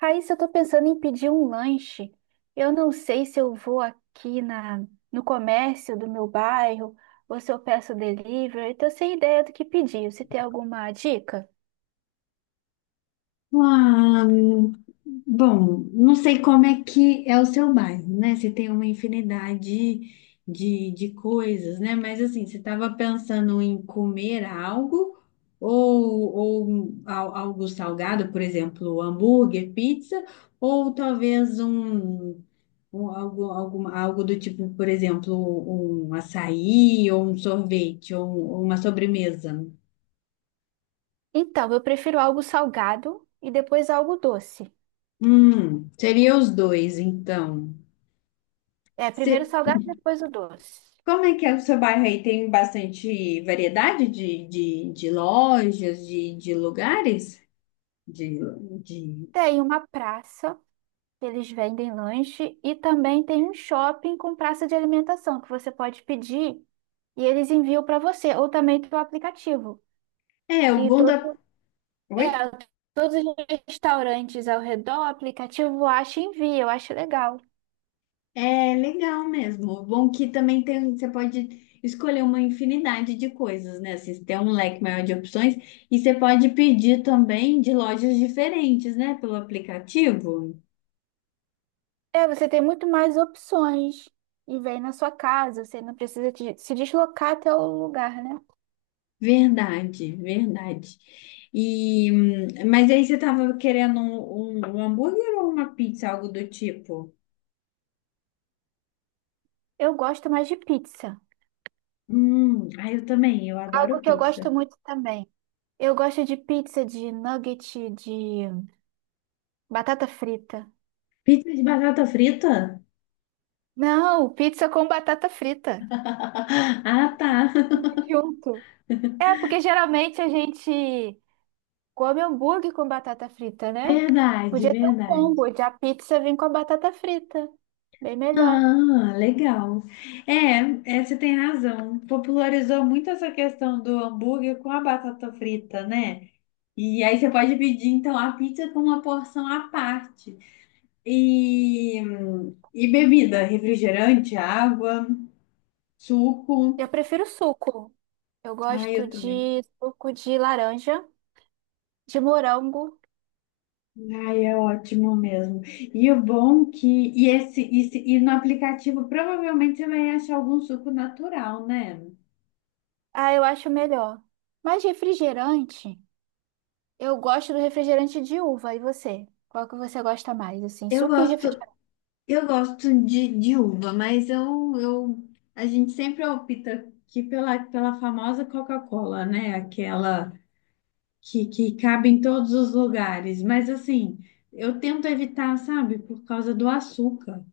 Raíssa, eu tô pensando em pedir um lanche. Eu não sei se eu vou no comércio do meu bairro ou se eu peço delivery. Eu tô sem ideia do que pedir. Você tem alguma dica? Ah, bom, não sei como é que é o seu bairro, né? Você tem uma infinidade de coisas, né? Mas assim, você estava pensando em comer algo ou, ou algo salgado, por exemplo, hambúrguer, pizza, ou talvez um algo, algo do tipo, por exemplo, um açaí ou um sorvete ou, ou uma sobremesa. Então, eu prefiro algo salgado e depois algo doce. Seria os dois, então. É, primeiro salgado, depois o doce. Como é que é o seu bairro aí? Tem bastante variedade de lojas, de lugares? De, de... Tem uma praça que eles vendem lanche e também tem um shopping com praça de alimentação que você pode pedir e eles enviam para você ou também pelo aplicativo, É, o que bom da... todo É, Oi? todos os restaurantes ao redor, o aplicativo acha e envia, eu acho legal. É legal mesmo. O bom que também tem, você pode escolher uma infinidade de coisas, né? Assim, você tem um leque maior de opções e você pode pedir também de lojas diferentes, né? Pelo aplicativo. É, você tem muito mais opções e vem na sua casa, você não precisa se deslocar até o lugar, né? Verdade, verdade. E, mas aí você tava querendo um, um hambúrguer ou uma pizza, algo do tipo? Eu gosto mais de pizza, Ah, eu também, eu algo adoro que eu gosto pizza. muito também. Eu gosto de pizza de nugget de batata frita. Pizza de batata frita? Não, pizza com batata frita. Ah, tá. Junto. É, porque geralmente a gente come hambúrguer com batata frita, né? Verdade, Podia ter um verdade. combo de a pizza vir com a batata frita. Bem melhor. Ah, legal. É, você tem razão. Popularizou muito essa questão do hambúrguer com a batata frita, né? E aí você pode pedir, então, a pizza com uma porção à parte. E, e bebida, refrigerante, água, suco. Eu prefiro suco. Eu Ai, gosto eu também. de suco de laranja, de morango. Ai, é ótimo mesmo. E o bom que. E, esse, e no aplicativo provavelmente você vai achar algum suco natural, né? Ah, eu acho melhor. Mas refrigerante, eu gosto do refrigerante de uva. E você? Qual que você gosta mais? Assim, Eu suco e gosto, refrigerante. eu gosto de uva, mas a gente sempre opta aqui pela famosa Coca-Cola, né? Aquela que cabe em todos os lugares. Mas assim, eu tento evitar, sabe, por causa do açúcar.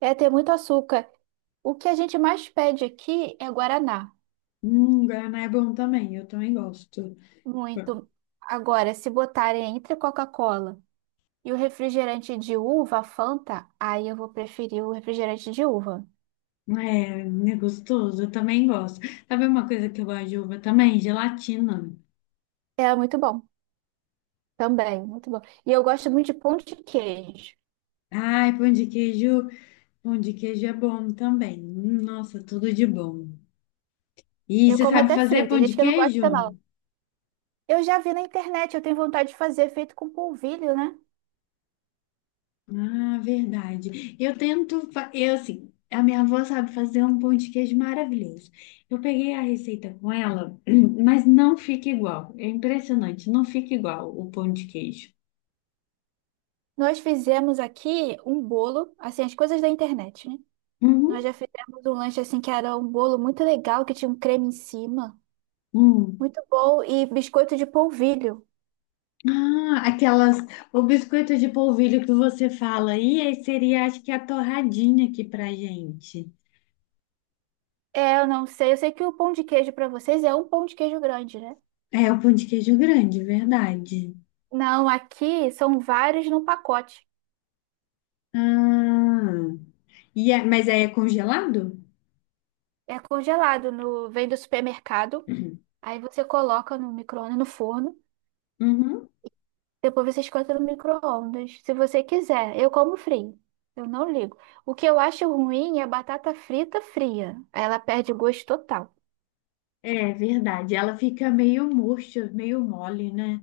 É ter muito açúcar. O que a gente mais pede aqui é guaraná. Guaraná é bom também, eu também gosto. Muito. Agora, se botarem entre Coca-Cola. E o refrigerante de uva, Fanta, aí eu vou preferir o refrigerante de uva. É, é gostoso, eu também gosto. Sabe uma coisa que eu gosto de uva também? Gelatina. É muito bom também, muito bom. E eu gosto muito de pão de queijo. Ai, pão de queijo é bom também. Hum. Nossa, tudo de bom. E Eu você como sabe até fazer frito, tem pão de gente que não gosta queijo? não. Eu já vi na internet, eu tenho vontade de fazer feito com polvilho, né? Ah, verdade. Eu tento, eu assim, a minha avó sabe fazer um pão de queijo maravilhoso. Eu peguei a receita com ela, mas não fica igual. É impressionante, não fica igual o pão de queijo. Nós fizemos aqui um bolo, assim, as coisas da internet, né? Uhum. Nós já fizemos um lanche assim que era um bolo muito legal, que tinha um creme em cima. Hum. Muito bom, e biscoito de polvilho. Ah, aquelas, o biscoito de polvilho que você fala aí, aí seria acho que a torradinha aqui pra gente. É, eu não sei. Eu sei que o pão de queijo para vocês é um pão de queijo grande, né? É o pão de queijo grande, verdade. Não, aqui são vários num pacote. Ah, mas aí é congelado? É congelado, no vem do supermercado. Aí você coloca no micro-ondas, no forno. Uhum. Depois você esquenta no micro-ondas, se você quiser. Eu como frio. Eu não ligo. O que eu acho ruim é a batata frita fria. Ela perde o gosto total. É verdade, ela fica meio murcha, meio mole, né?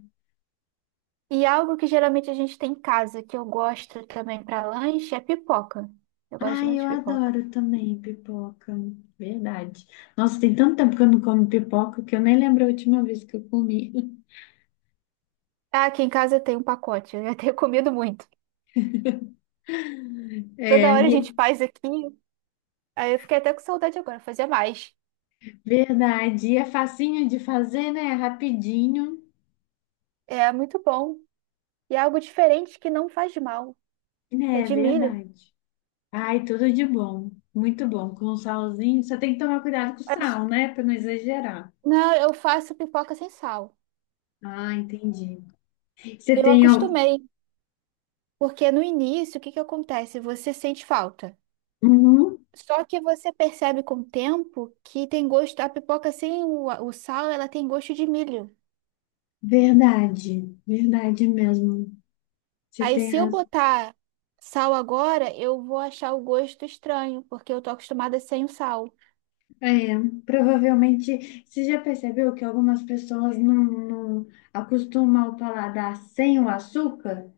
E algo que geralmente a gente tem em casa, que eu gosto também para lanche, é pipoca. Eu gosto Ai, muito eu de pipoca. adoro também pipoca. Verdade. Nossa, tem tanto tempo que eu não como pipoca que eu nem lembro a última vez que eu comi. Ah, aqui em casa tem um pacote. Eu já tenho comido muito. Toda É, hora a gente e- faz aqui. Aí eu fiquei até com saudade agora, fazia mais. verdade. E é facinho de fazer, né? É rapidinho. É muito bom. E é algo diferente que não faz mal, que é Né? É de milho. verdade. Ai, tudo de bom. Muito bom. Com um salzinho. Só tem que tomar cuidado com o Mas, sal, né? Pra não exagerar. não, eu faço pipoca sem sal. Ah, entendi. Você Eu tem. Acostumei, porque no início, o que que acontece? Você sente falta. Uhum, Só que você percebe com o tempo que tem gosto, a pipoca sem o sal, ela tem gosto de milho. verdade. Verdade mesmo. Você Aí tem se eu razão. botar sal agora, eu vou achar o gosto estranho, porque eu tô acostumada sem o sal. É, provavelmente, você já percebeu que algumas pessoas não acostumam o paladar sem o açúcar,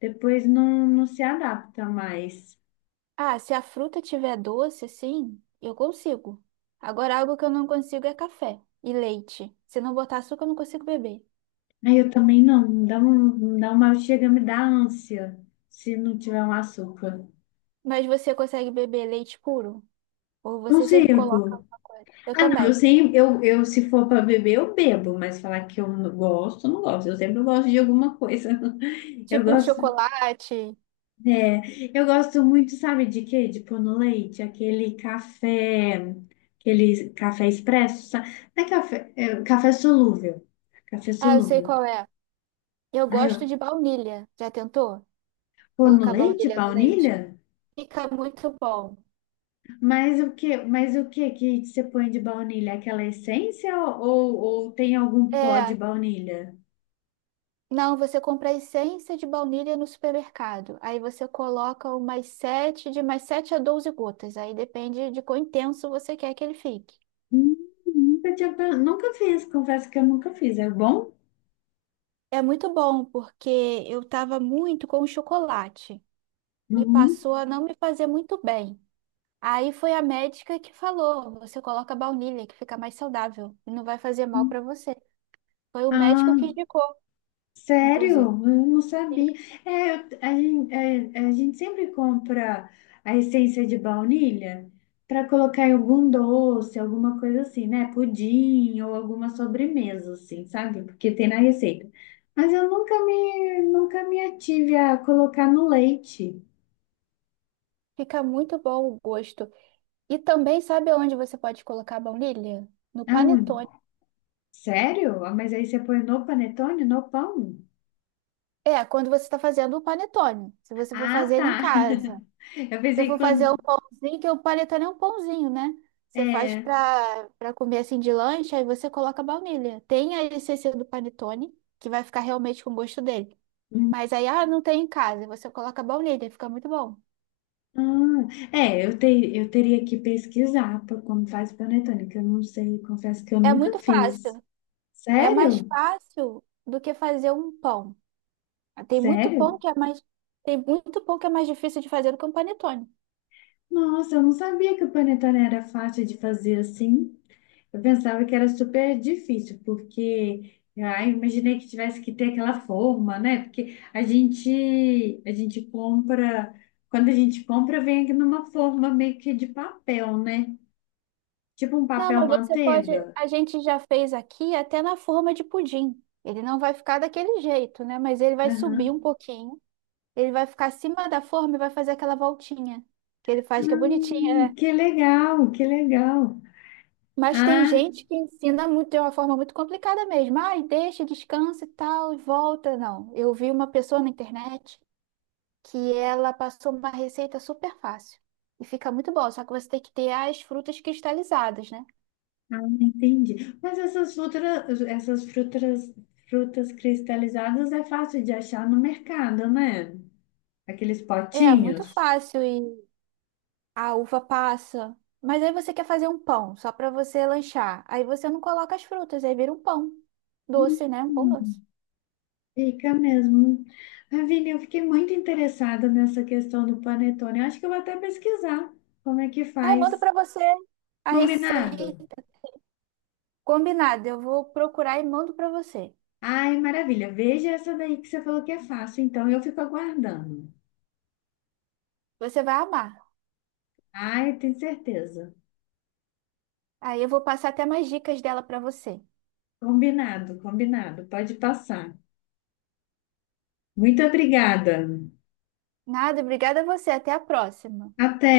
depois não se adapta mais. Ah, se a fruta tiver doce, sim, eu consigo. Agora, algo que eu não consigo é café e leite. Se não botar açúcar, eu não consigo beber. Aí eu também não, me dá uma, chega a me dar ânsia se não tiver um açúcar. Mas você consegue beber leite puro? Ou você sempre coloca Consigo. alguma coisa? Eu Ah, não, eu também. sei, eu, se for para beber, eu bebo, mas falar que eu não gosto, eu não gosto. Eu sempre gosto de alguma coisa. Eu Tipo um gosto. chocolate. É, eu gosto muito, sabe de quê? De pôr no leite, aquele café expresso, não é café, é, café solúvel, café Ah, eu sei solúvel. qual é. Eu Ai, eu gosto de baunilha. Já tentou? pôr no Colocar leite, baunilha no leite. baunilha? Fica muito bom. Mas o que que você põe de baunilha? Aquela essência ou tem algum pó de É, baunilha? não, você compra a essência de baunilha no supermercado. Aí você coloca umas 7, de mais 7 a 12 gotas. Aí depende de quão intenso você quer que ele fique. Hum. Nunca tinha, pe- nunca fiz, confesso que eu nunca fiz. É bom? É muito bom, porque eu estava muito com o chocolate e Uhum. passou a não me fazer muito bem. Aí foi a médica que falou: você coloca baunilha, que fica mais saudável e não vai fazer mal para você. Foi o médico que Ah, indicou, sério? inclusive. Eu não Sim. sabia. A gente sempre compra a essência de baunilha para colocar em algum doce, alguma coisa assim, né? Pudim ou alguma sobremesa, assim, sabe? Porque tem na receita. Mas eu nunca me, nunca me ative a colocar no leite. Fica muito bom o gosto. E também, sabe onde você pode colocar baunilha? No Ah. panetone. Sério? Ah, mas aí você põe no panetone, no pão? É, quando você está fazendo o panetone. Se você for Ah, fazer ele em tá. casa. Eu Se eu pensei que for fazer um quando. pãozinho, que o panetone é um pãozinho, né? Você faz É. para comer assim de lanche, aí você coloca a baunilha. Tem a essência do panetone, que vai ficar realmente com o gosto dele. Mas aí, ah, não tem em casa. Você coloca a baunilha, fica muito bom. Ah, é, eu teria que pesquisar como faz panetone, que eu não sei, confesso que eu É nunca muito fiz. fácil. É mais Sério? fácil do que fazer um pão. Tem muito Sério? pão que é mais, tem muito pão que é mais difícil de fazer do que um panetone. Nossa, eu não sabia que o panetone era fácil de fazer assim. Eu pensava que era super difícil, porque ah, eu imaginei que tivesse que ter aquela forma, né? Porque quando a gente compra, vem aqui numa forma meio que de papel, né? Tipo um Não, papel mas você pode. manteiga. A gente já fez aqui até na forma de pudim. Ele não vai ficar daquele jeito, né? Mas ele vai subir um pouquinho. Ele vai ficar acima da forma e vai fazer aquela voltinha que ele faz, que é bonitinha, Ah, né? que legal, que legal. Mas tem Ah, gente que ensina muito, de uma forma muito complicada mesmo. Ai, deixa, descansa e tal, e volta. Não. Eu vi uma pessoa na internet que ela passou uma receita super fácil. E fica muito bom, só que você tem que ter as frutas cristalizadas, né? ah, entendi. Mas frutas cristalizadas é fácil de achar no mercado, né? Aqueles É, muito potinhos. fácil e a uva passa. Mas aí você quer fazer um pão só para você lanchar. Aí você não coloca as frutas, aí vira um pão doce, né? Um pão doce. Hum. Fica mesmo. Ravine, eu fiquei muito interessada nessa questão do panetone. Eu acho que eu vou até pesquisar como é que Aí eu mando faz. para você a receita Combinado? combinada. Eu vou procurar e mando para você. Ai, maravilha. Veja essa daí que você falou que é fácil, então eu fico aguardando. Você vai amar. Ai, eu tenho certeza. Aí eu vou passar até mais dicas dela para você. Combinado, combinado. Pode passar. Muito obrigada. Nada, obrigada a você. Até a próxima. Até.